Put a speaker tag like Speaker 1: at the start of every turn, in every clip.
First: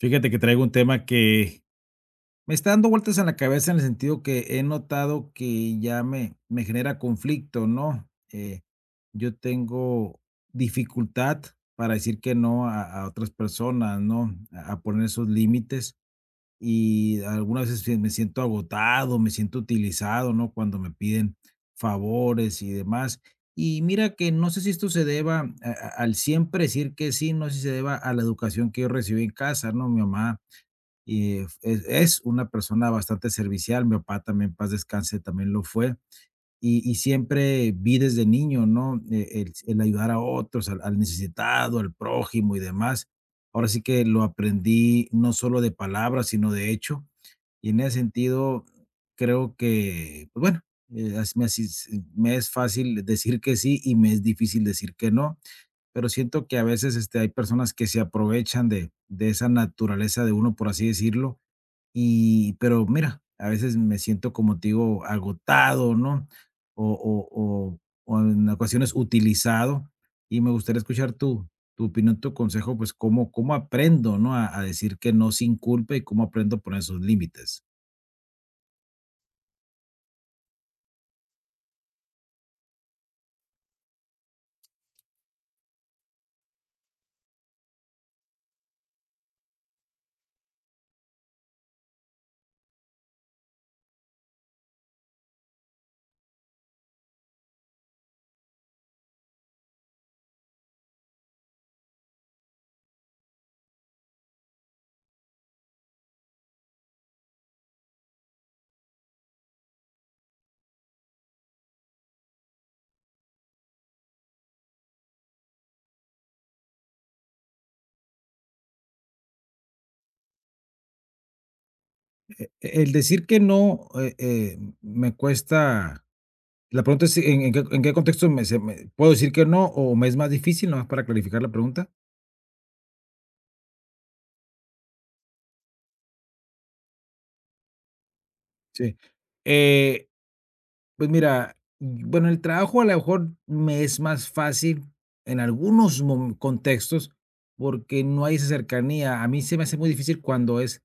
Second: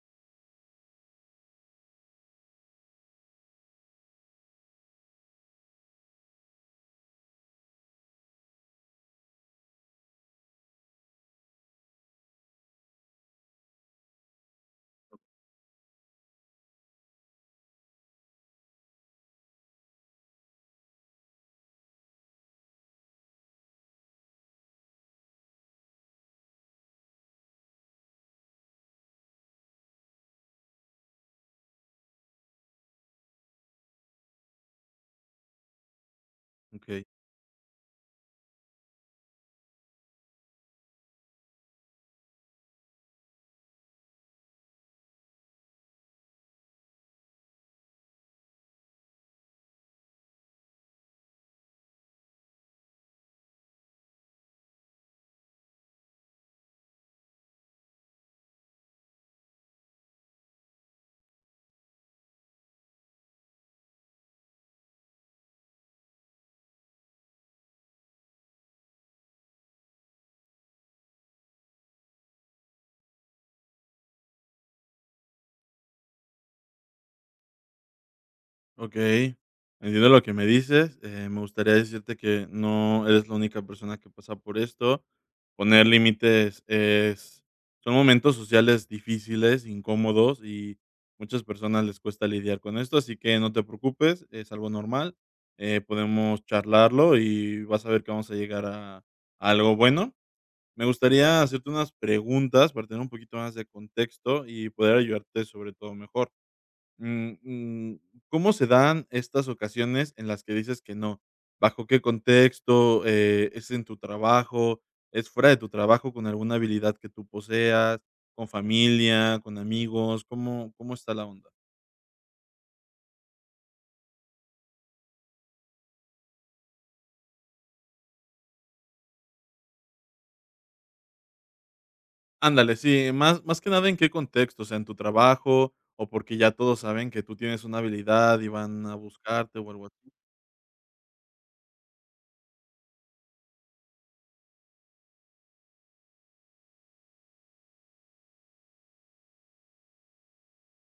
Speaker 1: Fíjate que traigo un tema que me está dando vueltas en la cabeza en el sentido que he notado que ya me genera conflicto, ¿no? Yo tengo dificultad para decir que no a otras personas, ¿no? A poner esos límites y algunas veces sí me siento agotado, me siento utilizado, ¿no? Cuando me piden favores y demás. Y mira que no sé si esto se deba al siempre decir que sí, no sé si se deba a la educación que yo recibí en casa, ¿no? Mi mamá y es una persona bastante servicial. Mi papá también, paz descanse, también lo fue. Y
Speaker 2: Okey,
Speaker 1: siempre vi desde niño, ¿no? El ayudar a otros, al necesitado, al prójimo y demás. Ahora sí que lo aprendí no solo de palabras, sino de hecho. Y en ese sentido, creo que, pues bueno, as me así s me es fácil decir que sí y me es difícil decir que no, pero siento que a veces, este, hay personas que se aprovechan de esa naturaleza de uno, por así decirlo, y, pero mira, a veces me siento, como te digo, agotado, ¿no? O, o, o, o en ocasiones utilizado. Y me gustaría escuchar tu opinión, tu consejo, pues cómo aprendo, ¿no? A decir que no sin culpa y cómo aprendo a poner esos límites.
Speaker 2: okey. Entiendo lo que me dices, me gustaría decirte que no eres la única persona que pasa por esto. Poner límites es son momentos sociales difíciles, incómodos, y muchas personas les cuesta lidiar con esto, así que no te preocupes, es algo normal, podemos charlarlo y vas a ver que vamos a llegar a algo bueno. Me gustaría hacerte unas preguntas para tener un poquito más de contexto y poder ayudarte sobre todo mejor. Mm, mm, ¿Cómo se dan estas ocasiones en las que dices que no? ¿Bajo qué contexto? ¿Es en tu trabajo? ¿Es fuera de tu trabajo con alguna habilidad que tú poseas? ¿Con familia? ¿Con amigos? Cómo está la onda?
Speaker 1: El decir que no me cuesta. La pregunta es, en qué contexto puedo decir que no o me es más difícil, nomás para clarificar la pregunta?
Speaker 2: Ándale, sí, más que nada en qué contexto, o sea, en tu trabajo o porque ya todos saben que tú tienes una habilidad y van a
Speaker 1: Sí.
Speaker 2: buscarte o algo
Speaker 1: Eh,
Speaker 2: así.
Speaker 1: Pues mira, bueno, el trabajo a lo mejor me es más fácil en algunos contextos porque no hay esa cercanía. A mí se me hace muy difícil cuando es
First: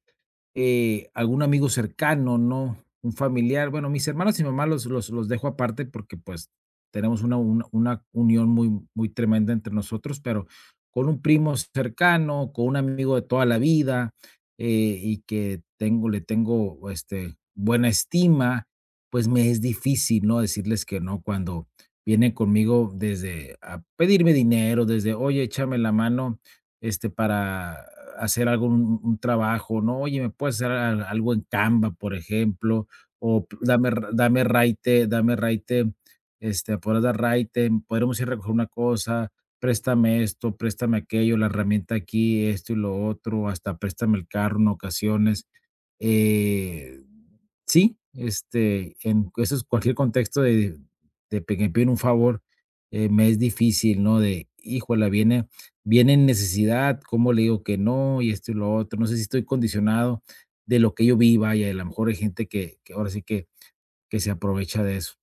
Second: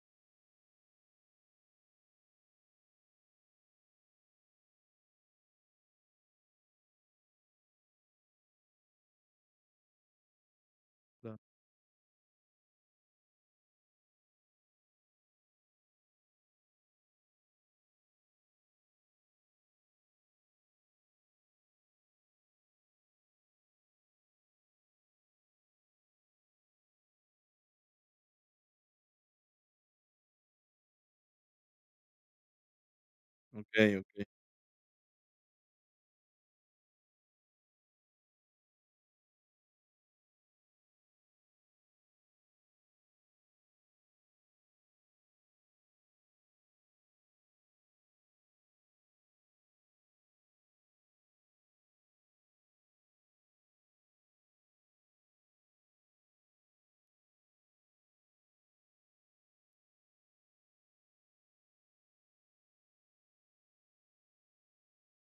Speaker 1: algún amigo cercano, ¿no? Un familiar. Bueno, mis hermanos y mi mamá los dejo aparte porque pues tenemos una unión muy, muy tremenda entre nosotros, pero con un
Speaker 2: Claro.
Speaker 1: primo cercano, con un amigo de toda la vida y que tengo este, buena estima, pues me es difícil, ¿no? Decirles que no cuando vienen conmigo desde a pedirme dinero, desde, oye, échame la mano este, para hacer algún un trabajo, ¿no? Oye, ¿me puedes hacer al algo en Canva, por ejemplo? O p
Speaker 2: Ok,
Speaker 1: dame r
Speaker 2: ok.
Speaker 1: dame raite, este, podrás dar raite, podremos ir a recoger una cosa, préstame esto, préstame aquello, la herramienta aquí, esto y lo otro, hasta préstame el carro en ocasiones. Eh Sí, este, en eso es cualquier contexto de pe que me piden un favor, me es difícil, ¿no? De, híjole, viene en necesidad, ¿cómo le digo que no? Y esto y lo otro. No sé si estoy condicionado de lo que yo vi, vaya, y a lo mejor hay gente que ahora sí que se aprovecha de eso.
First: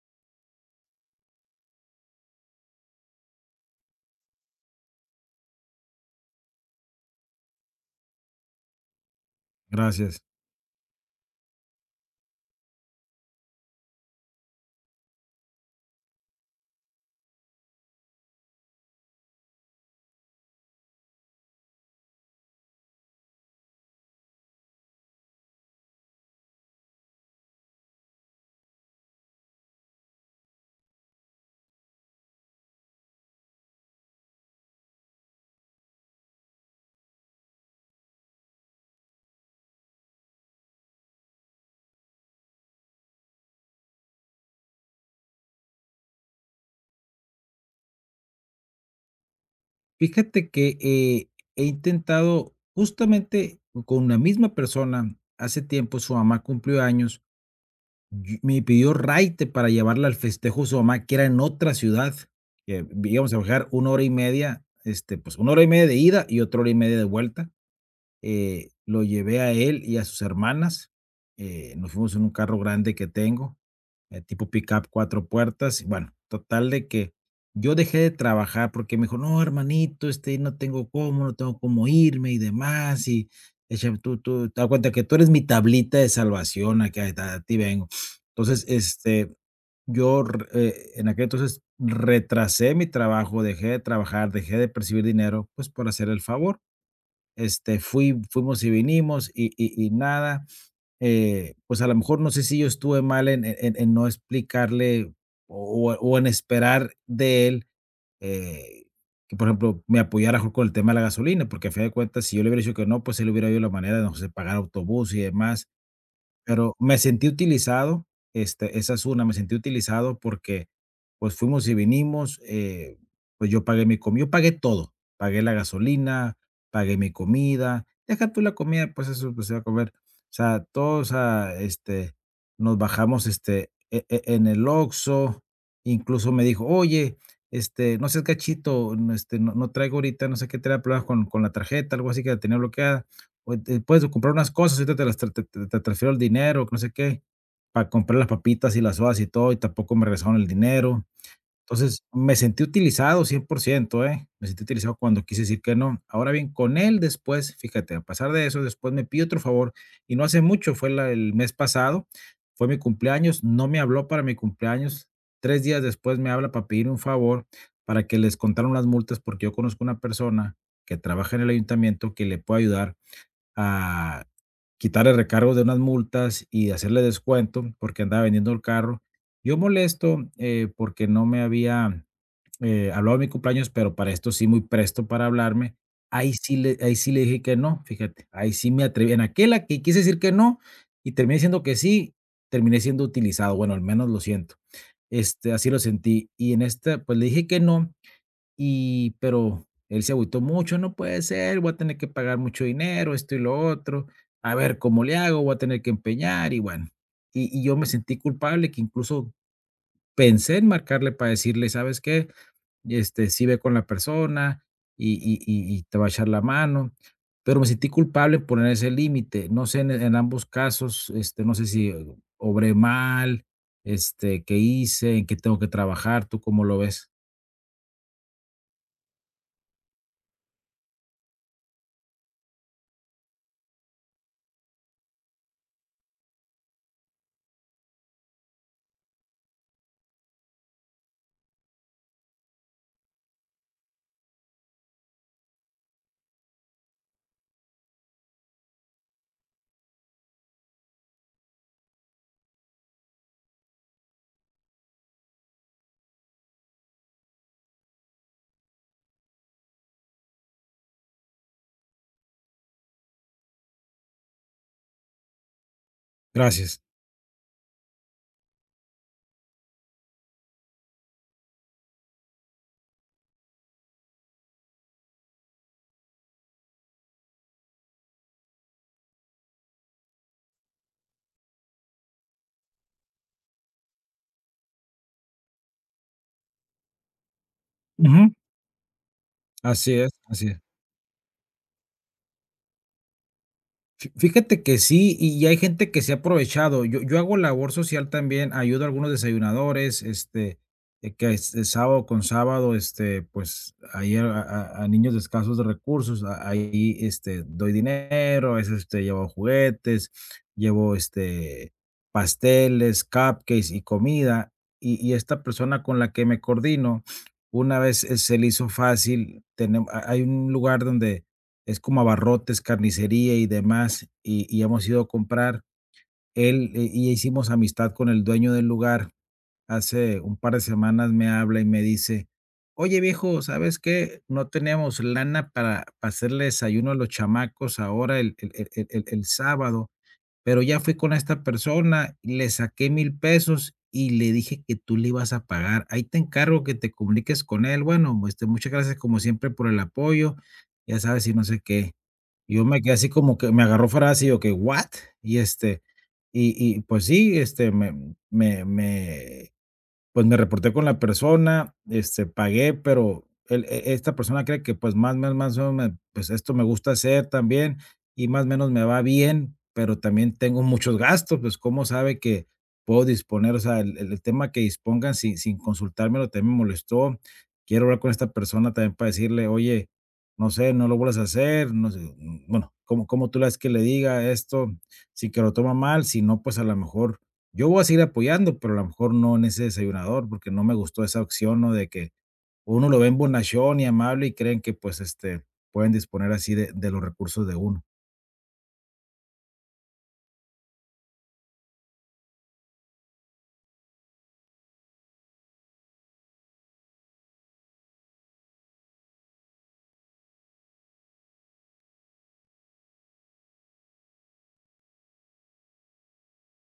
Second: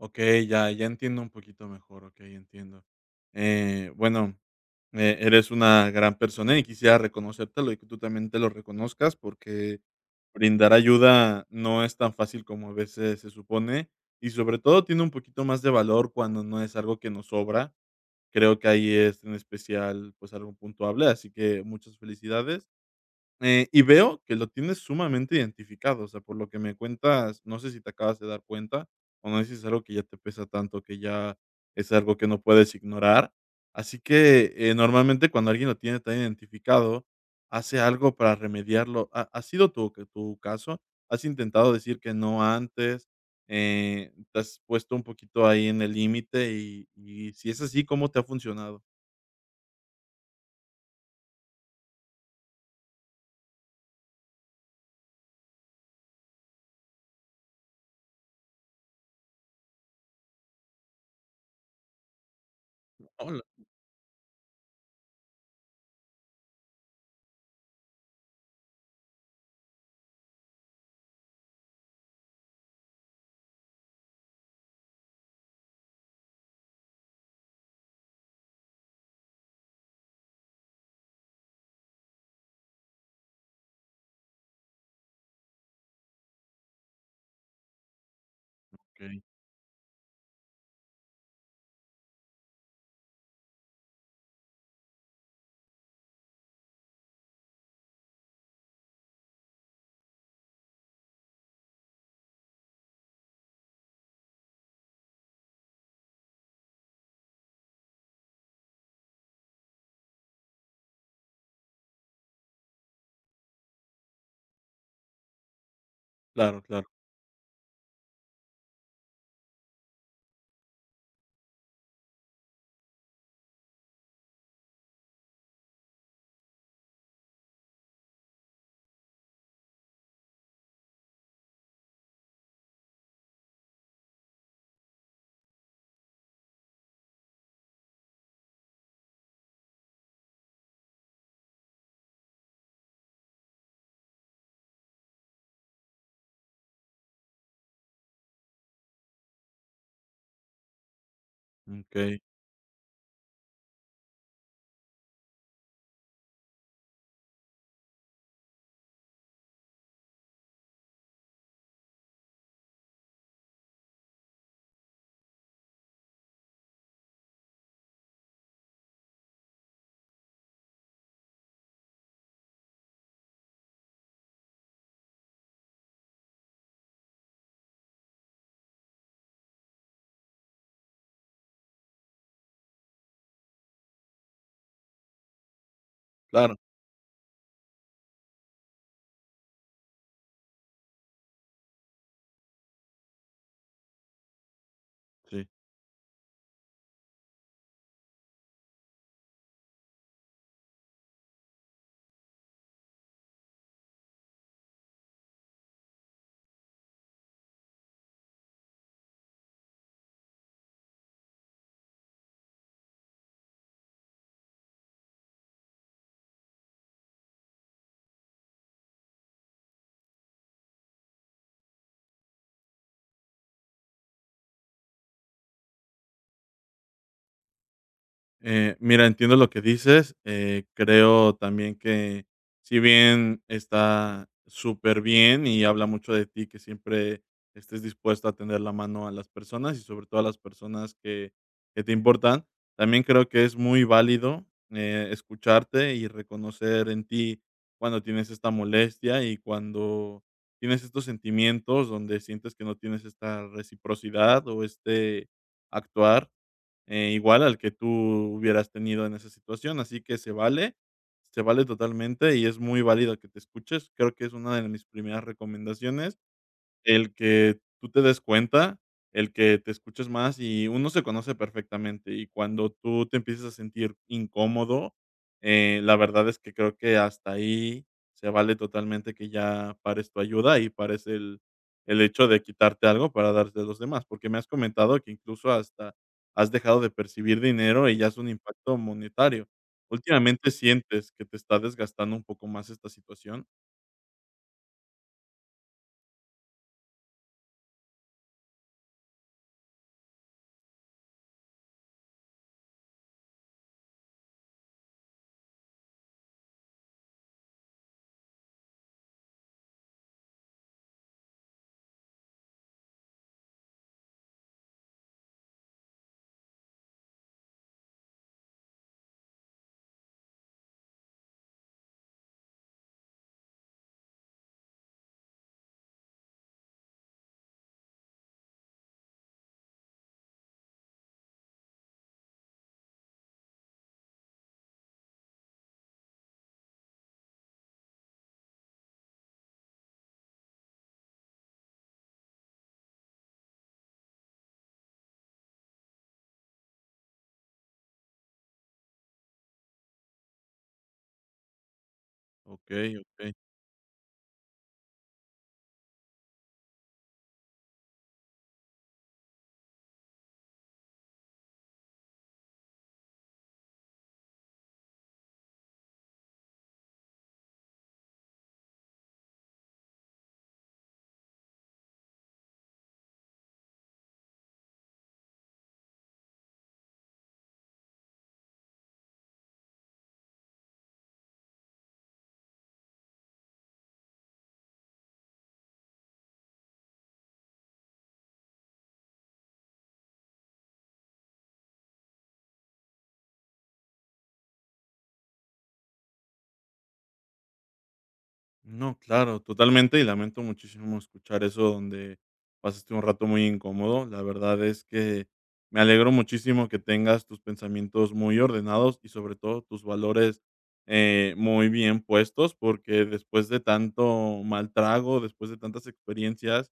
Speaker 2: Okey, ya entiendo un poquito mejor, okey, entiendo. Eh, bueno, eres una gran persona y quisiera reconocértelo y que tú también te lo reconozcas, porque
Speaker 1: Gracias.
Speaker 2: brindar ayuda no es tan fácil como a veces se supone, y sobre todo tiene un poquito más de valor cuando no es algo que nos sobra. Creo que ahí es en especial, pues, algo puntuable, así que muchas felicidades. Y veo que lo tienes sumamente identificado, o sea, por lo que me cuentas, no sé si te acabas de dar cuenta o no sé si es algo que ya te pesa tanto, que ya es algo que no puedes ignorar. Así que normalmente cuando alguien lo tiene tan identificado, hace algo para remediarlo. Ha sido tu, que tu caso? ¿Has intentado decir que no antes? ¿Te has puesto un poquito ahí en el límite? Y si es así, ¿cómo te ha funcionado?
Speaker 1: Fíjate que, he intentado justamente con la misma persona, hace tiempo su mamá cumplió años. Yo me pidió raite para llevarla al festejo de su mamá, que era en otra ciudad, que íbamos a
Speaker 2: Hola.
Speaker 1: viajar una hora y media, este, pues, una hora y media de ida y otra hora y media de vuelta. Lo llevé a él y a sus hermanas, nos fuimos en un carro grande que tengo, tipo pickup cuatro puertas. Y bueno, total de que yo dejé de trabajar porque me dijo, no, hermanito, este, no tengo cómo, no tengo cómo irme y demás. Y te das cuenta que tú eres mi tablita de salvación, acá a ti vengo. Entonces,
Speaker 2: Ok,
Speaker 1: este, en aquel entonces retrasé mi trabajo, dejé de trabajar, dejé de percibir dinero, pues por hacer el favor. Este, fuimos y vinimos y nada pues, a lo mejor no sé si yo estuve mal en no explicarle o en esperar de él, eh, que, por ejemplo, me apoyara mejor con el tema de la gasolina, porque a fin de cuentas, si yo le hubiera dicho que no, pues, él hubiera habido la manera de, no sé, pagar autobús y demás.
Speaker 2: claro,
Speaker 1: Pero
Speaker 2: claro.
Speaker 1: me sentí utilizado, este, esa es una, me sentí utilizado porque, pues, fuimos y vinimos, pues, yo pagué mi comida, yo pagué todo, pagué la gasolina, pagué mi comida, deja tú la comida, pues, eso, pues, ir a comer, o sea, todos o este, nos bajamos, este, en el Oxxo, incluso me dijo: "Oye, este, no seas cachito, no, este, no traigo ahorita, no sé qué, traía problemas con la tarjeta", algo así que la tenía bloqueada o te puedes comprar unas cosas, ahorita te transfiero el dinero, que no sé qué, para comprar las papitas y las sodas y todo, y tampoco me regresaron el dinero.
Speaker 2: Ok,
Speaker 1: Entonces, me sentí utilizado 100%, ¿eh? Me sentí utilizado cuando quise decir que no. Ahora bien, con él después, fíjate, a pasar de eso, después me pidió otro favor, y no hace mucho, fue la el mes pasado, fue mi cumpleaños, no me habló para mi cumpleaños, 3 días después me habla para pedir un favor, para que les contaron las multas, porque yo conozco una persona que trabaja en el ayuntamiento que le puede ayudar a quitarle recargos de unas multas y hacerle descuento porque andaba vendiendo el carro. Yo molesto porque no me había hablado de mi cumpleaños, pero para esto sí muy presto para hablarme.
Speaker 2: claro.
Speaker 1: Ahí sí le dije que no, fíjate, ahí sí me atreví. En aquella que quise decir que no y terminé diciendo que sí, terminé siendo utilizado. Bueno, al menos lo siento.
Speaker 2: Sí.
Speaker 1: Este, así lo sentí. Y en esta, pues le dije que no y pero él se agüitó mucho, no puede ser, voy a tener que pagar mucho dinero, esto y lo otro, a ver cómo le hago, voy a tener que empeñar y bueno, y yo me sentí culpable que incluso pensé en marcarle para decirle, ¿sabes qué? Este, sí ve con la persona y te va a echar la mano, pero me sentí culpable en poner ese límite, no sé, en ambos casos, este, no sé si obré mal, este, ¿qué hice? ¿En qué tengo que trabajar? ¿Tú cómo lo ves?
Speaker 2: Mira, entiendo lo que dices. Creo también que si bien está súper bien y habla mucho de ti que siempre estés dispuesto a tender la mano a las personas y sobre todo a las personas que te importan, también creo que es muy válido escucharte y reconocer en ti cuando tienes esta molestia y cuando tienes estos sentimientos donde sientes que no tienes esta reciprocidad o este actuar igual al que tú hubieras tenido en esa situación, así que se vale totalmente y es muy válido que te escuches. Creo que es una de mis primeras recomendaciones
Speaker 1: Gracias.
Speaker 2: el que tú te des cuenta, el que te escuches más y uno se conoce perfectamente, y cuando tú te empiezas a sentir incómodo, la verdad es que creo que hasta ahí se vale totalmente que ya pares tu ayuda y pares el hecho de quitarte algo para darte a los demás, porque me has comentado que incluso hasta has dejado de percibir dinero y ya es un
Speaker 1: Ujú.
Speaker 2: impacto monetario.
Speaker 1: Así es, así
Speaker 2: ¿Últimamente
Speaker 1: es.
Speaker 2: sientes que te está desgastando un poco más esta situación?
Speaker 1: Fi fíjate que sí, y hay gente que se ha aprovechado. Yo hago labor social también, ayudo a algunos desayunadores, este, que es sábado con sábado, este, pues, ahí a niños de escasos de recursos, a ahí, este, doy dinero, a veces, este, llevo juguetes, llevo, este, pasteles, cupcakes y comida, y esta persona con la que me coordino, una vez, se le hizo fácil, tenem hay un lugar donde es como abarrotes, carnicería y demás, y hemos ido a comprar. Él, y hicimos amistad con el dueño del lugar. Hace un par de semanas me habla y me dice: "Oye, viejo, ¿sabes qué? No tenemos lana para hacerle desayuno a los chamacos ahora el sábado, pero ya fui con esta persona, le saqué 1000 pesos y le dije que tú le ibas a pagar. Ahí te encargo que te comuniques con él. Bueno, este, muchas gracias como siempre por el apoyo, ya sabes", y no sé qué. Yo me quedé
Speaker 2: Okey,
Speaker 1: así
Speaker 2: okey.
Speaker 1: como que me agarró fuera así, o que, ¿what? Y, este, pues sí, este, me me me pues me reporté con la persona, este, pagué, pero el e esta persona cree que, pues, más o me pues, esto me gusta hacer también, y más o menos me va bien, pero también tengo muchos gastos, pues, ¿cómo sabe que puedo disponer? O sea, el tema que dispongan sin consultármelo también me molestó. Quiero hablar con esta persona también para decirle: "Oye, no sé, no lo vuelvas a hacer", no sé, mm, bueno, cómo tú le haces que le diga esto? Si que lo toma mal, si no, pues, a lo mejor yo voy a seguir apoyando, pero a lo mejor no en ese desayunador, porque no me gustó esa opción, ¿no? De que uno lo ven bonachón y amable y creen que, pues, este, pueden disponer así de los recursos de uno.
Speaker 2: No, claro, totalmente, y lamento muchísimo escuchar eso donde pasaste un rato muy incómodo. La verdad es que me alegro muchísimo que tengas tus pensamientos muy ordenados y sobre todo tus valores muy bien puestos, porque después de tanto mal trago, después de tantas experiencias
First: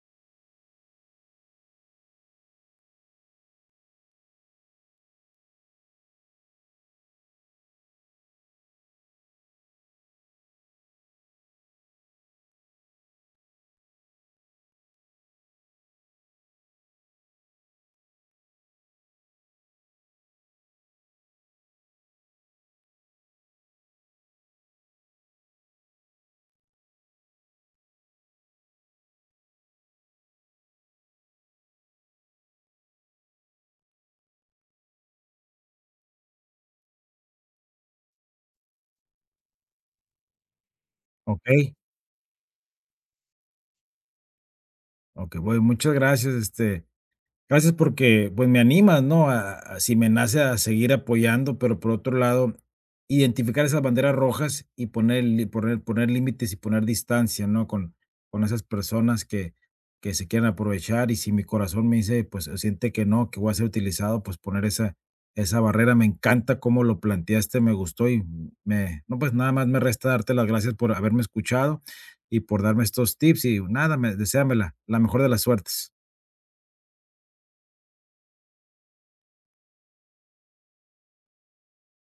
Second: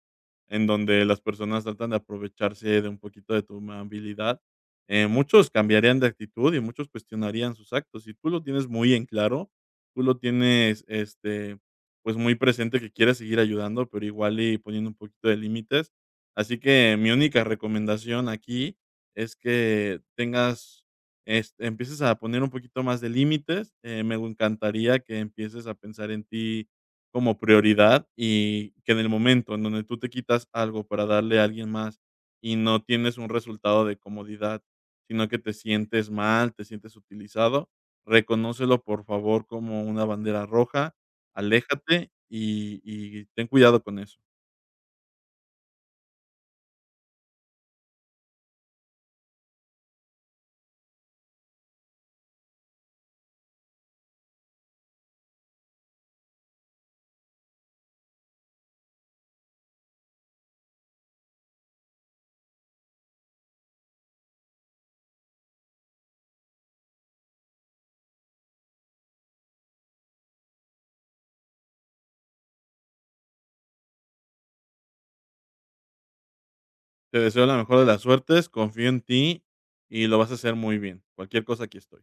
Speaker 2: en donde las personas tratan de aprovecharse de un poquito de tu amabilidad, muchos cambiarían de actitud y muchos cuestionarían sus actos. Y tú lo tienes muy en claro, tú lo tienes, este pues, muy presente que quiere seguir ayudando, pero igual y poniendo un poquito de límites. Así que mi única recomendación aquí es que tengas este, empieces a poner un poquito más de límites. Me encantaría que empieces a pensar en ti como prioridad y que en el momento en donde tú te quitas algo para darle a alguien más y no tienes un resultado de comodidad, sino que te sientes mal, te sientes utilizado, reconócelo por favor como una bandera roja
Speaker 1: Okey,
Speaker 2: aléjate y ten cuidado con eso.
Speaker 1: okey, voy. Muchas gracias, este. Gracias porque, pues, me animas, ¿no? A si me nace a seguir apoyando, pero por otro lado, identificar esas banderas rojas y poner li poner poner límites y poner distancia, ¿no? Con esas personas que se quieren aprovechar, y si mi corazón me dice, pues, siente que no, que voy a ser utilizado, pues, poner esa barrera. Me encanta cómo lo planteaste, me gustó y me no, pues, nada más me resta darte las gracias por haberme escuchado y por darme estos tips y nada, me deséame la mejor de las suertes.
Speaker 2: Te deseo la mejor de las suertes, confío en ti y lo vas a hacer muy bien. Cualquier cosa, aquí estoy.